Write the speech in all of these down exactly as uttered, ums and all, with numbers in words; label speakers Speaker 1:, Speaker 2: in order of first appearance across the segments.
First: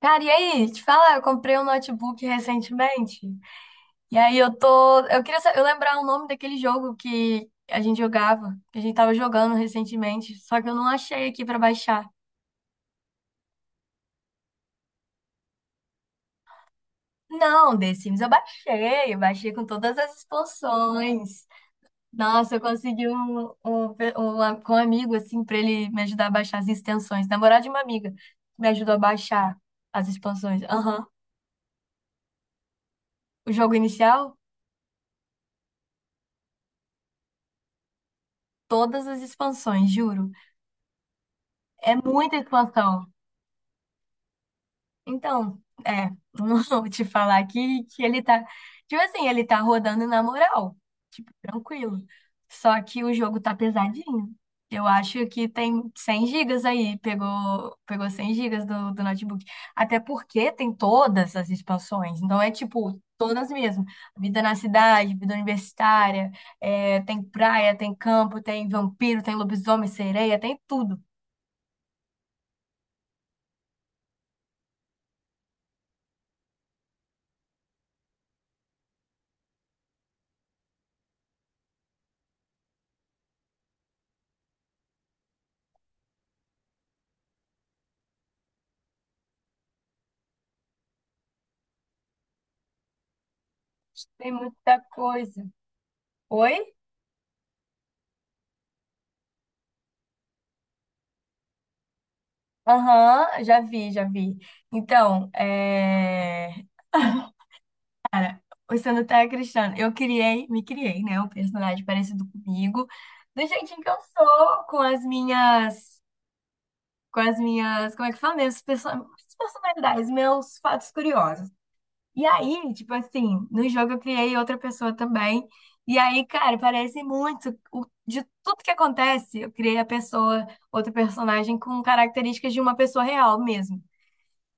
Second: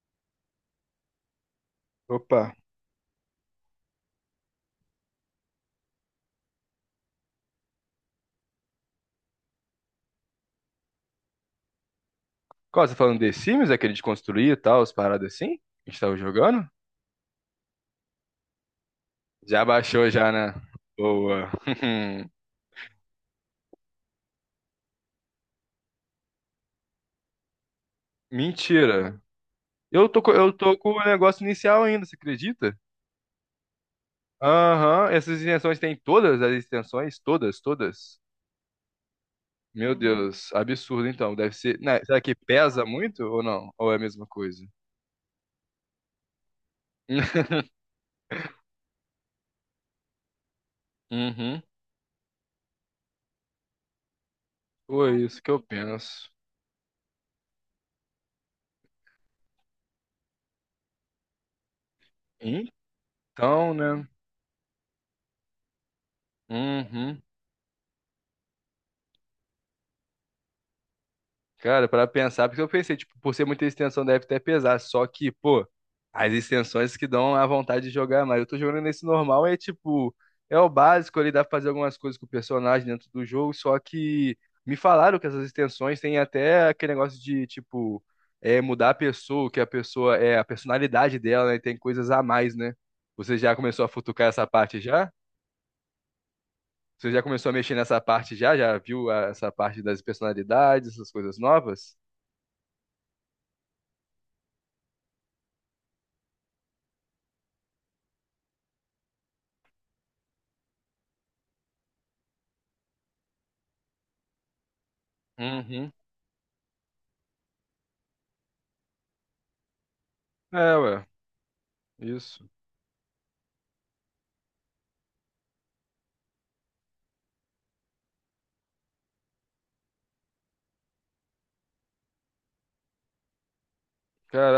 Speaker 1: Cara, e aí? Te falar, eu comprei um notebook
Speaker 2: Opa.
Speaker 1: recentemente. E aí eu tô. Eu queria sa- eu lembrar o nome daquele jogo que a gente jogava, que a gente tava jogando recentemente. Só que eu não achei aqui pra baixar.
Speaker 2: Qual, você tá falando de Sims, aquele de construir e tal, as paradas assim? A gente tava jogando?
Speaker 1: Não, The Sims eu baixei. Eu baixei
Speaker 2: Já
Speaker 1: com todas
Speaker 2: baixou
Speaker 1: as
Speaker 2: já, né?
Speaker 1: expansões.
Speaker 2: Boa.
Speaker 1: Nossa, eu consegui um, um, pe- um a- com um amigo, assim, pra ele me ajudar a baixar as extensões. Namorado de uma amiga me ajudou a
Speaker 2: Mentira.
Speaker 1: baixar as
Speaker 2: Eu tô, co- eu
Speaker 1: expansões.
Speaker 2: tô com o
Speaker 1: Aham.
Speaker 2: negócio inicial ainda, você acredita?
Speaker 1: O jogo inicial,
Speaker 2: Aham, essas extensões tem todas as extensões? Todas, todas?
Speaker 1: todas as expansões,
Speaker 2: Meu
Speaker 1: juro.
Speaker 2: Deus, absurdo então. Deve ser.
Speaker 1: É
Speaker 2: Né, será que
Speaker 1: muita
Speaker 2: pesa
Speaker 1: expansão.
Speaker 2: muito ou não? Ou é a mesma coisa?
Speaker 1: Então, é, não vou te falar que que ele tá, tipo assim, ele tá rodando na moral, tipo,
Speaker 2: Uhum.
Speaker 1: tranquilo. Só que o jogo tá pesadinho. Eu
Speaker 2: Foi
Speaker 1: acho
Speaker 2: isso
Speaker 1: que
Speaker 2: que eu
Speaker 1: tem cem
Speaker 2: penso.
Speaker 1: gigas aí, pegou, pegou cem gigas do, do notebook. Até porque tem todas as expansões, então é tipo, todas
Speaker 2: Então,
Speaker 1: mesmo.
Speaker 2: né?
Speaker 1: Vida na cidade, vida universitária, é,
Speaker 2: Uhum.
Speaker 1: tem praia, tem campo, tem vampiro, tem lobisomem, sereia, tem tudo.
Speaker 2: Cara, para pensar, porque eu pensei, tipo, por ser muita extensão deve até pesar, só que, pô, as extensões que dão a vontade de jogar mais. Eu tô jogando nesse normal, é tipo, é o básico ali, dá pra fazer algumas coisas com o personagem dentro do jogo, só que me falaram que essas extensões têm até aquele negócio de, tipo, é, mudar a pessoa, que a pessoa, é, a personalidade dela, né, tem coisas a mais, né? Você já começou a futucar
Speaker 1: Tem
Speaker 2: essa parte
Speaker 1: muita
Speaker 2: já?
Speaker 1: coisa. Oi?
Speaker 2: Você já começou a mexer nessa parte já? Já viu ah, essa parte das personalidades, essas coisas novas?
Speaker 1: Aham, já vi, já vi. Então, é... O Sanutec Cristiano, eu criei, me criei, né? Um personagem parecido comigo, do jeitinho que eu sou, com as
Speaker 2: Uhum.
Speaker 1: minhas, com as minhas, como é que fala mesmo? Perso- minhas personalidades, meus
Speaker 2: É,
Speaker 1: fatos
Speaker 2: ué.
Speaker 1: curiosos. E
Speaker 2: Isso.
Speaker 1: aí, tipo assim, no jogo eu criei outra pessoa também. E aí, cara, parece muito, o- de tudo que acontece, eu criei a pessoa, outro personagem com características de uma pessoa real mesmo.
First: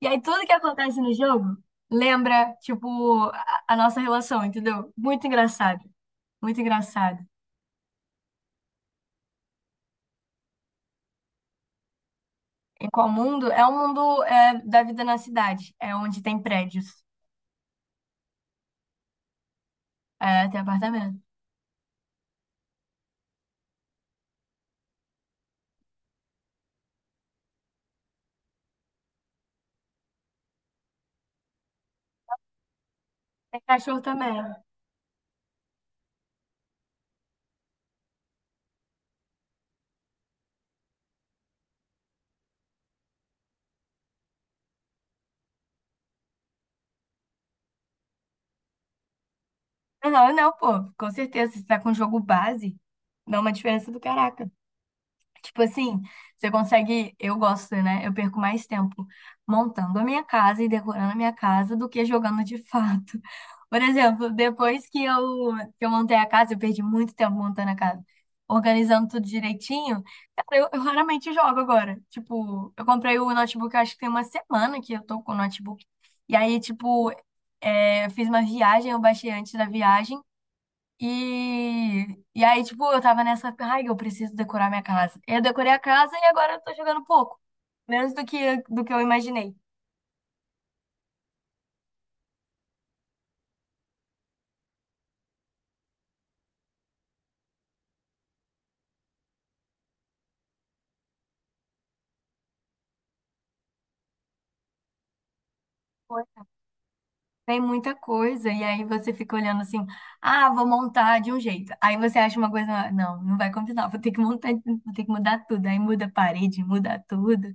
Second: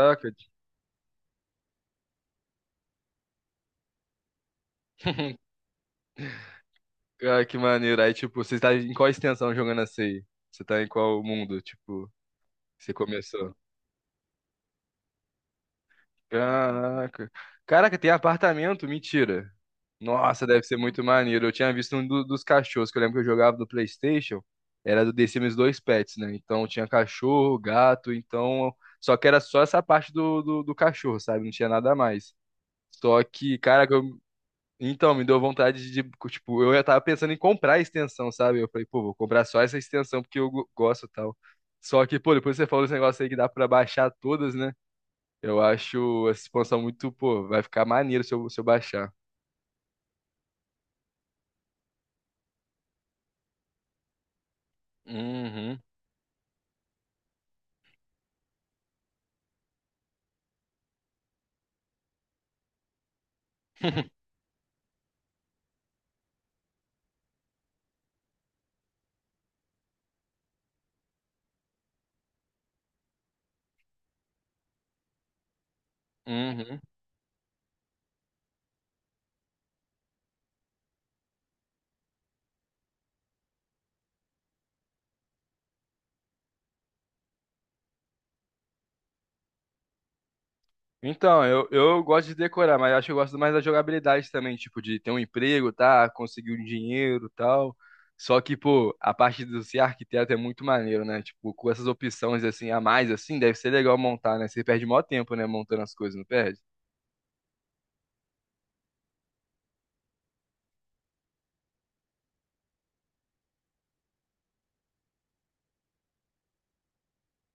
Speaker 1: E aí tudo que acontece no jogo lembra, tipo, a, a nossa relação, entendeu? Muito engraçado. Muito engraçado.
Speaker 2: Cara, que maneiro. Aí, tipo, você tá em qual extensão jogando essa aí? Você tá em qual mundo, tipo, que
Speaker 1: Em
Speaker 2: você
Speaker 1: qual mundo?
Speaker 2: começou?
Speaker 1: É o mundo é, da vida na cidade. É onde tem prédios.
Speaker 2: Caraca. Caraca, tem apartamento? Mentira. Nossa,
Speaker 1: É, tem
Speaker 2: deve ser muito
Speaker 1: apartamento.
Speaker 2: maneiro. Eu tinha visto um do- dos cachorros, que eu lembro que eu jogava do PlayStation. Era do The Sims dois Pets, né? Então tinha cachorro, gato, então. Só que era só essa parte do, do, do cachorro, sabe? Não tinha nada mais. Só que,
Speaker 1: Tem
Speaker 2: cara,
Speaker 1: cachorro também.
Speaker 2: então, me deu vontade de, tipo, eu já tava pensando em comprar a extensão, sabe? Eu falei, pô, vou comprar só essa extensão porque eu go- gosto e tal. Só que, pô, depois você falou esse negócio aí que dá pra baixar todas, né? Eu acho essa expansão muito, pô, vai ficar maneiro se eu, se eu baixar.
Speaker 1: Não, não, não, pô. Com certeza, se tá com jogo base, dá uma diferença do caraca. Tipo
Speaker 2: Uhum.
Speaker 1: assim, você consegue. Eu gosto, né? Eu perco mais tempo montando a minha casa e decorando a minha casa do que jogando de fato. Por exemplo, depois que eu, que eu montei a casa, eu perdi muito tempo montando a casa, organizando tudo direitinho. Cara, eu, eu raramente jogo agora. Tipo, eu comprei o notebook, eu acho que tem uma semana que eu tô com o notebook. E aí,
Speaker 2: Uhum.
Speaker 1: tipo, é, eu fiz uma viagem, eu baixei antes da viagem. E, e aí, tipo, eu tava nessa, ai, eu preciso decorar minha casa. Eu decorei a casa e agora eu tô jogando pouco, menos do que, do que eu imaginei.
Speaker 2: Então, eu, eu gosto de decorar, mas acho que eu gosto mais da jogabilidade também, tipo, de ter um emprego, tá? Conseguir um dinheiro e tal. Só que, pô, a parte do ser arquiteto é muito maneiro, né? Tipo, com essas opções assim a mais, assim, deve ser legal montar, né? Você perde maior tempo, né? Montando as coisas, não
Speaker 1: Pois.
Speaker 2: perde?
Speaker 1: Tem muita coisa, e aí você fica olhando assim, ah, vou montar de um jeito. Aí você acha uma coisa, não, não vai combinar, vou ter que montar, vou ter que mudar tudo. Aí muda a parede, muda tudo.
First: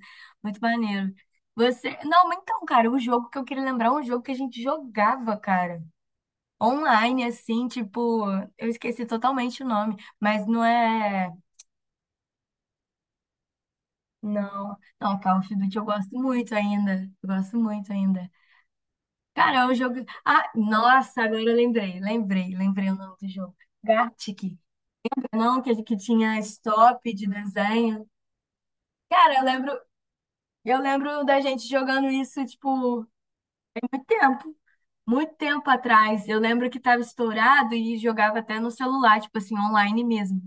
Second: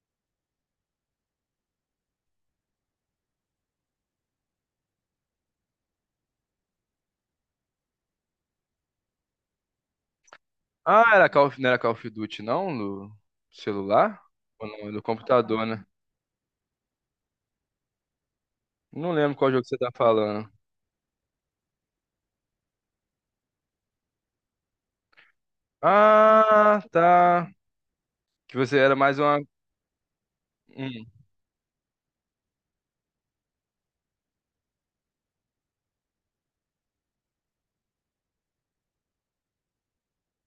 Speaker 1: Muito maneiro. Você, não, mas então, cara, o jogo que eu queria lembrar é um jogo que a gente jogava, cara. Online, assim, tipo, eu esqueci totalmente o nome, mas não
Speaker 2: Ah, era
Speaker 1: é.
Speaker 2: Call of- não era Call of Duty, não? No celular? Ou
Speaker 1: Não,
Speaker 2: não, é do
Speaker 1: não, Call of
Speaker 2: computador,
Speaker 1: Duty
Speaker 2: né?
Speaker 1: eu gosto muito ainda. Eu gosto muito ainda.
Speaker 2: Não lembro qual
Speaker 1: Cara,
Speaker 2: jogo
Speaker 1: é um
Speaker 2: você tá
Speaker 1: jogo.
Speaker 2: falando.
Speaker 1: Ah, nossa, agora eu lembrei, lembrei, lembrei o nome do jogo. Gartic. Não, que que tinha
Speaker 2: Ah,
Speaker 1: stop de
Speaker 2: tá.
Speaker 1: desenho.
Speaker 2: Que você era mais
Speaker 1: Cara,
Speaker 2: uma.
Speaker 1: eu lembro, eu
Speaker 2: Hum,
Speaker 1: lembro da gente jogando isso, tipo, muito tempo. Muito tempo atrás, eu lembro que tava estourado e jogava até no celular, tipo assim, online mesmo.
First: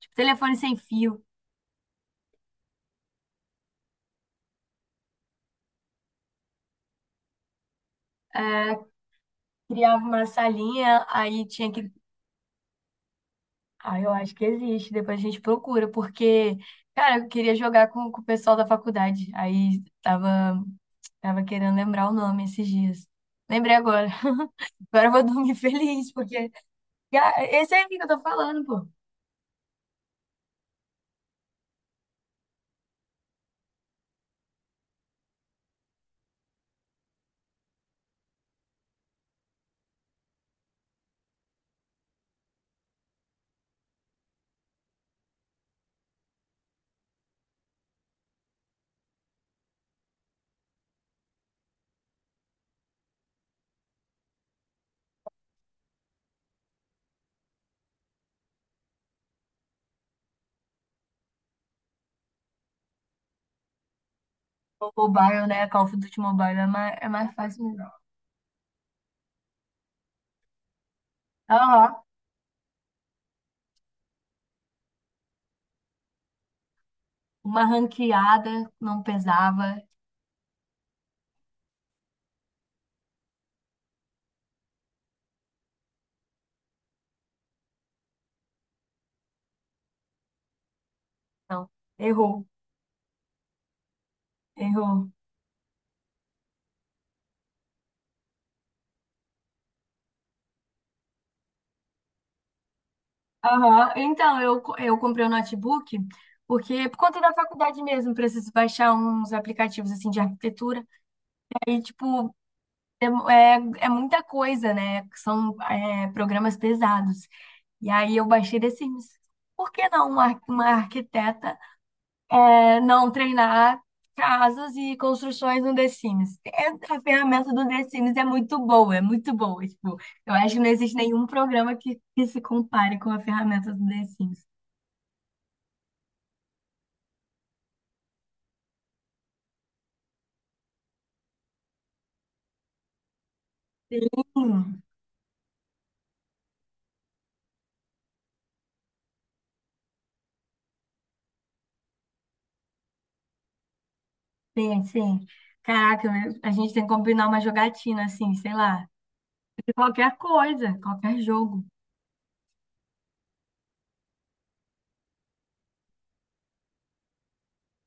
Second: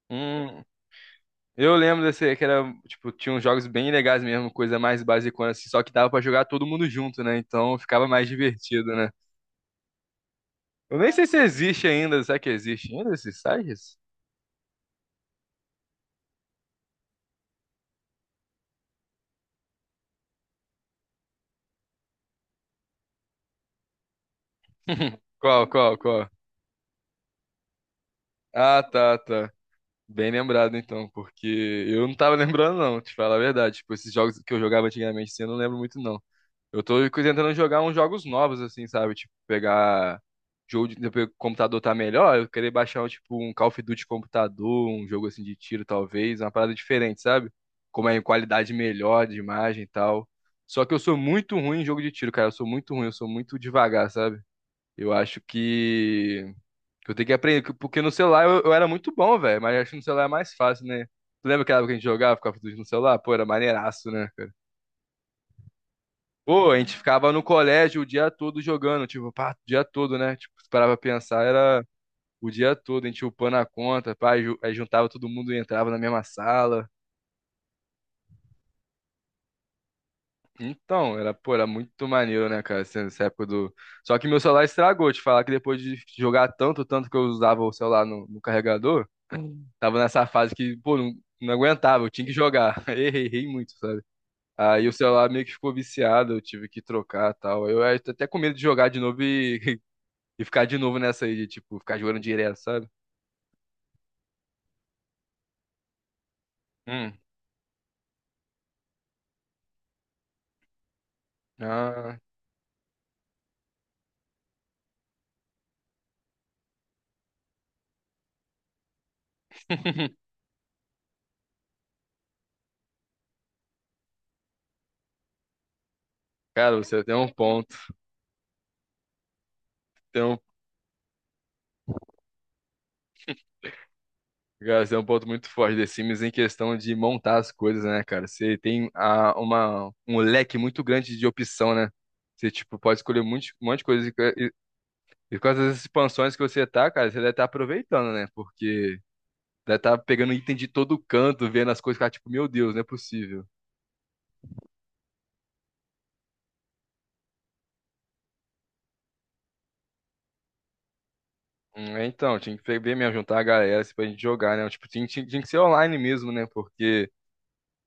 Speaker 1: Tipo, telefone
Speaker 2: hum,
Speaker 1: sem fio.
Speaker 2: Eu lembro desse, que era, tipo, tinha uns jogos bem legais mesmo, coisa mais basicona, assim, só que dava pra jogar todo mundo junto, né? Então ficava mais
Speaker 1: eh,
Speaker 2: divertido, né?
Speaker 1: Criava uma
Speaker 2: Eu
Speaker 1: salinha,
Speaker 2: nem sei se
Speaker 1: aí tinha
Speaker 2: existe
Speaker 1: que.
Speaker 2: ainda, será que existe ainda esses sites?
Speaker 1: Ah, eu acho que existe, depois a gente procura, porque, cara, eu queria jogar com, com o pessoal da faculdade, aí tava, tava querendo lembrar o nome esses dias. Lembrei agora. Agora eu vou dormir
Speaker 2: Qual, qual,
Speaker 1: feliz,
Speaker 2: qual?
Speaker 1: porque ah, esse aí que eu tô falando,
Speaker 2: Ah,
Speaker 1: pô.
Speaker 2: tá, tá. Bem lembrado então, porque eu não tava lembrando não, te falar a verdade. Tipo, esses jogos que eu jogava antigamente, assim, eu não lembro muito não. Eu tô tentando jogar uns jogos novos, assim, sabe? Tipo, pegar jogo de depois que o computador tá melhor, eu querer baixar, tipo, um Call of Duty computador, um jogo assim de tiro, talvez, uma parada diferente, sabe? Como é em qualidade melhor de imagem e tal. Só que eu sou muito ruim em jogo de tiro, cara. Eu sou muito ruim, eu sou muito devagar, sabe? Eu acho que que eu tenho que aprender, que- porque no celular eu, eu era muito bom, velho, mas acho que no celular é mais fácil, né? Tu lembra aquela época que a gente jogava Call of Duty no celular? Pô, era maneiraço, né?
Speaker 1: O mobile, né? Call of Duty Mobile é
Speaker 2: Pô, a gente
Speaker 1: mais, é
Speaker 2: ficava
Speaker 1: mais
Speaker 2: no
Speaker 1: fácil mesmo.
Speaker 2: colégio o dia todo jogando, tipo, pá, o dia todo, né? Tipo, se parava pra pensar, era
Speaker 1: Aham,
Speaker 2: o dia todo, a gente upando a conta, pá, ju- aí juntava todo mundo e entrava na mesma sala.
Speaker 1: uma ranqueada não pesava.
Speaker 2: Então, era, pô, era muito maneiro, né, cara, essa essa época do... Só que meu celular estragou, te falar que depois de jogar tanto, tanto que eu usava o celular no, no carregador, tava nessa fase que, pô, não, não
Speaker 1: Não,
Speaker 2: aguentava, eu tinha que
Speaker 1: errou,
Speaker 2: jogar. Errei, errei muito, sabe? Aí o
Speaker 1: errou.
Speaker 2: celular meio que ficou viciado, eu tive que trocar e tal. Eu eu tô até com medo de jogar de novo e E ficar de novo nessa aí de, tipo, ficar jogando direto, sabe?
Speaker 1: Aham. Então, eu, co- eu comprei um notebook porque, por
Speaker 2: Hum.
Speaker 1: conta da faculdade mesmo, preciso baixar uns aplicativos, assim, de arquitetura. Aí,
Speaker 2: Ah,
Speaker 1: tipo, é, mu- é, é muita coisa, né? São, é, programas pesados. E aí, eu baixei The Sims. Por que não uma, ar- uma arquiteta, é, não treinar casas e construções no The Sims? É,
Speaker 2: cara,
Speaker 1: a
Speaker 2: você tem um
Speaker 1: ferramenta do
Speaker 2: ponto.
Speaker 1: The Sims é muito boa, é muito boa. Tipo,
Speaker 2: Tem
Speaker 1: eu
Speaker 2: um,
Speaker 1: acho que não existe nenhum programa que, que se compare com a ferramenta do The Sims.
Speaker 2: cara, você tem um ponto muito forte The Sims em questão de montar as coisas, né, cara? Você tem a, uma, um leque muito grande de opção, né? Você, tipo, pode escolher muito, um monte de coisa. E, e com essas expansões que você tá, cara, você deve estar aproveitando, né? Porque deve estar pegando item de todo canto, vendo as coisas, cara, tipo, meu Deus, não é possível.
Speaker 1: Sim, sim. Caraca, eu- a gente tem que combinar uma jogatina, assim, sei lá, de qualquer coisa, qualquer jogo.
Speaker 2: Hum, é, então, tinha que ver mesmo, juntar a galera assim, pra gente jogar, né? Tipo, tinha, tinha, tinha que ser online mesmo, né? Porque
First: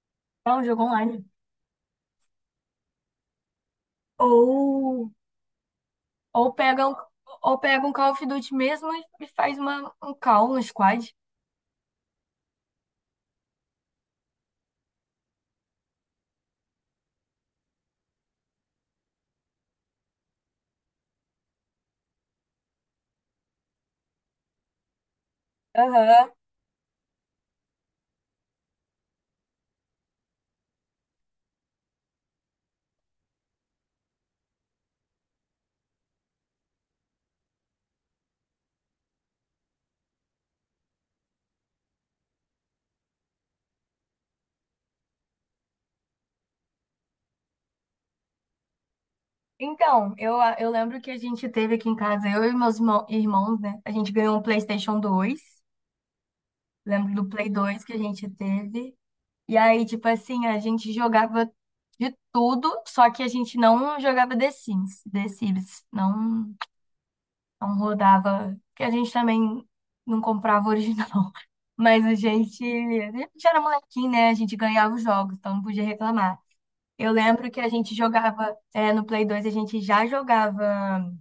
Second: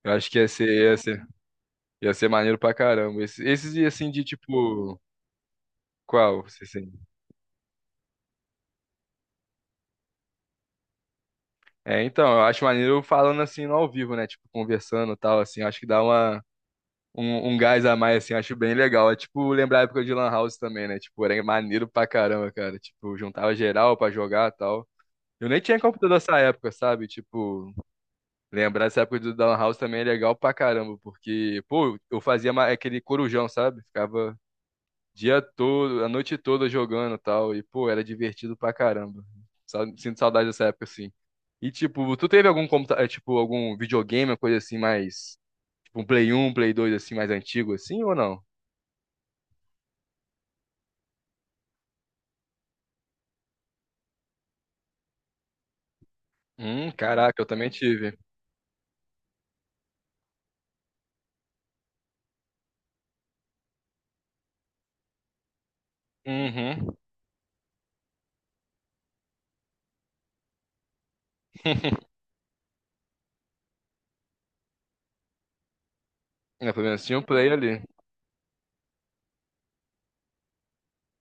Speaker 2: eu acho que ia
Speaker 1: É um
Speaker 2: ser,
Speaker 1: jogo
Speaker 2: ia ser,
Speaker 1: online.
Speaker 2: ia ser maneiro pra caramba. Esse- Esses, e assim de tipo.
Speaker 1: Ou,
Speaker 2: Qual?
Speaker 1: ou
Speaker 2: Você
Speaker 1: pega
Speaker 2: assim?
Speaker 1: um, ou pega um Call of Duty mesmo e e faz uma, um call, um squad.
Speaker 2: É, então, eu acho maneiro falando assim no ao vivo, né? Tipo, conversando e tal, assim. Acho que dá uma, um, um gás a mais, assim. Acho bem legal. É tipo lembrar a época de Lan House também, né? Tipo, era maneiro pra caramba, cara. Tipo, juntava geral pra jogar e tal. Eu nem tinha computador
Speaker 1: Aham.
Speaker 2: nessa época, sabe? Tipo, lembrar essa época do Down House também é legal pra caramba, porque, pô, eu fazia ma- aquele corujão, sabe? Ficava dia todo, a noite toda jogando e tal, e, pô, era divertido pra caramba. Sa- Sinto saudade dessa época, assim. E, tipo, tu teve algum computador, tipo, algum videogame, uma coisa assim, mais, tipo, um Play um Play dois assim, mais antigo, assim, ou não?
Speaker 1: Então, eu, eu lembro que a gente teve aqui em casa, eu e meus irmão- irmãos, né? A gente ganhou um PlayStation dois.
Speaker 2: Hum,
Speaker 1: Lembro do
Speaker 2: caraca, eu
Speaker 1: Play
Speaker 2: também
Speaker 1: dois que a
Speaker 2: tive.
Speaker 1: gente teve. E aí, tipo assim, a gente jogava de tudo, só que a gente não jogava The Sims, The Sims, não,
Speaker 2: Uhum.
Speaker 1: não rodava, porque a gente também não comprava original. Mas a gente, a gente era molequinho, né? A gente ganhava os jogos, então não podia reclamar.
Speaker 2: É, pelo menos
Speaker 1: Eu
Speaker 2: tinha um Play
Speaker 1: lembro que a
Speaker 2: ali.
Speaker 1: gente jogava, é, no Play dois, a gente já jogava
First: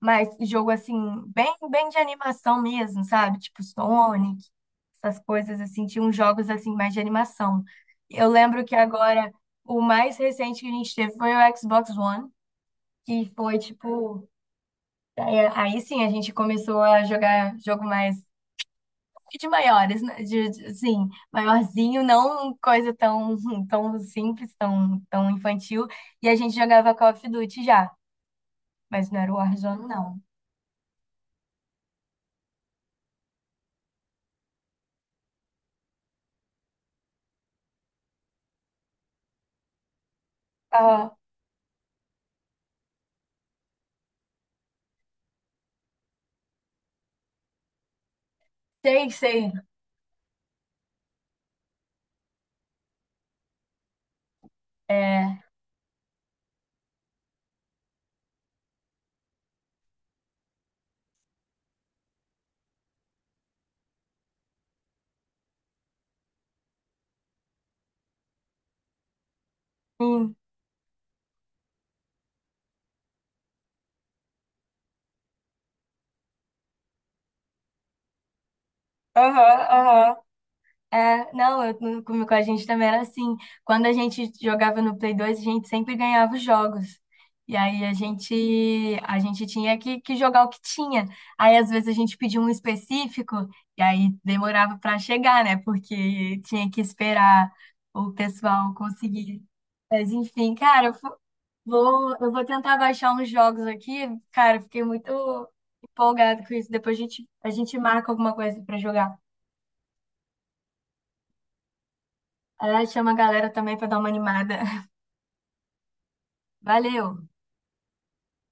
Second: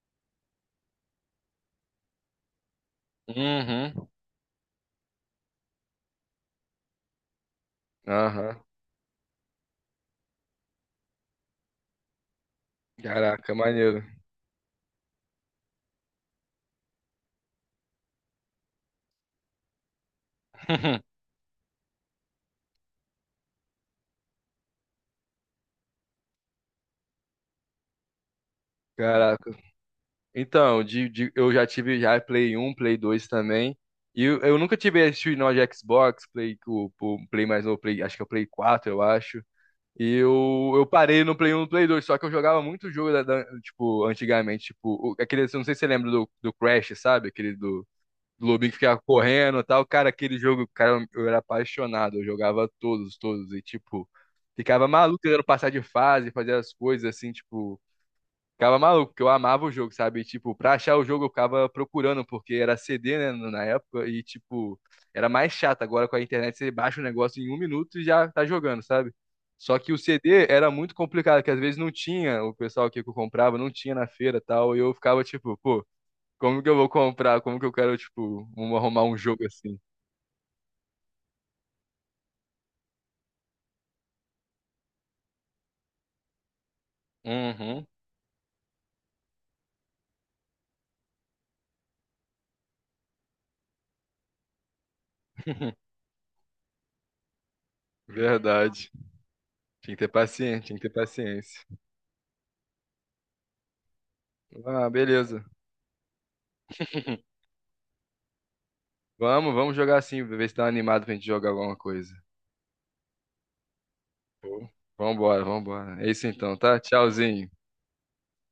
Speaker 1: mas jogo assim, bem, bem de animação mesmo, sabe? Tipo
Speaker 2: Uhum.
Speaker 1: Sonic, essas coisas assim, tinha uns jogos assim mais de animação. Eu
Speaker 2: Aham.
Speaker 1: lembro que agora o mais recente que a gente teve foi o Xbox One, que
Speaker 2: Caraca,
Speaker 1: foi
Speaker 2: maneiro.
Speaker 1: tipo, é, aí, sim a gente começou a jogar jogo mais de maiores, né? De, de- assim, maiorzinho, não coisa tão, tão simples, tão, tão infantil. E a gente jogava Call of Duty já, mas não era o
Speaker 2: Caraca.
Speaker 1: Warzone, não.
Speaker 2: Então, de, de- eu já tive já Play um Play dois também. E eu, eu nunca tive esse nó de Xbox, Play, o, o Play mais novo, Play, acho que é o Play quatro eu acho. E eu, eu
Speaker 1: Ah,
Speaker 2: parei no Play um e no Play dois só que eu jogava muito jogo da, da- tipo, antigamente, tipo, o- aquele, não sei se você lembra do, do Crash, sabe? Aquele do, do lobinho que ficava
Speaker 1: sei, sei.
Speaker 2: correndo e tal. Cara, aquele jogo, cara, eu era apaixonado, eu jogava todos, todos, e tipo, ficava maluco tentando
Speaker 1: É,
Speaker 2: passar de fase, fazer as coisas assim, tipo. Ficava maluco, porque eu amava o jogo, sabe? E, tipo, pra achar o jogo eu ficava procurando, porque era C D, né, na época, e, tipo, era mais chato. Agora com a internet você baixa o negócio em um minuto e já tá jogando, sabe? Só que o
Speaker 1: sim.
Speaker 2: C D era muito complicado, que às vezes não tinha, o pessoal aqui que eu comprava não tinha na feira e tal, e eu ficava tipo, pô, como que eu vou comprar? Como que eu quero, tipo, um- arrumar um
Speaker 1: Aham,
Speaker 2: jogo assim?
Speaker 1: aham. É, não, eu, no- com, com a gente também era assim. Quando a gente jogava no Play dois, a gente sempre ganhava os jogos. E aí
Speaker 2: Uhum.
Speaker 1: a gente, a gente tinha que, que jogar o que tinha. Aí às vezes a gente pedia um específico e aí demorava para chegar, né? Porque tinha que esperar o pessoal
Speaker 2: Verdade.
Speaker 1: conseguir.
Speaker 2: Tinha que ter
Speaker 1: Mas enfim,
Speaker 2: paciência, tinha que
Speaker 1: cara,
Speaker 2: ter
Speaker 1: eu fo-
Speaker 2: paciência.
Speaker 1: vou, eu vou tentar baixar uns jogos aqui. Cara, eu fiquei
Speaker 2: Ah,
Speaker 1: muito
Speaker 2: beleza.
Speaker 1: empolgada com isso. Depois a gente, a gente marca alguma coisa para jogar.
Speaker 2: Vamos, vamos jogar assim, ver se tá animado pra gente jogar alguma coisa.
Speaker 1: Ah, chama a galera também pra dar uma animada.
Speaker 2: Show. Vambora, vambora. É isso então, tá?
Speaker 1: Valeu!
Speaker 2: Tchauzinho.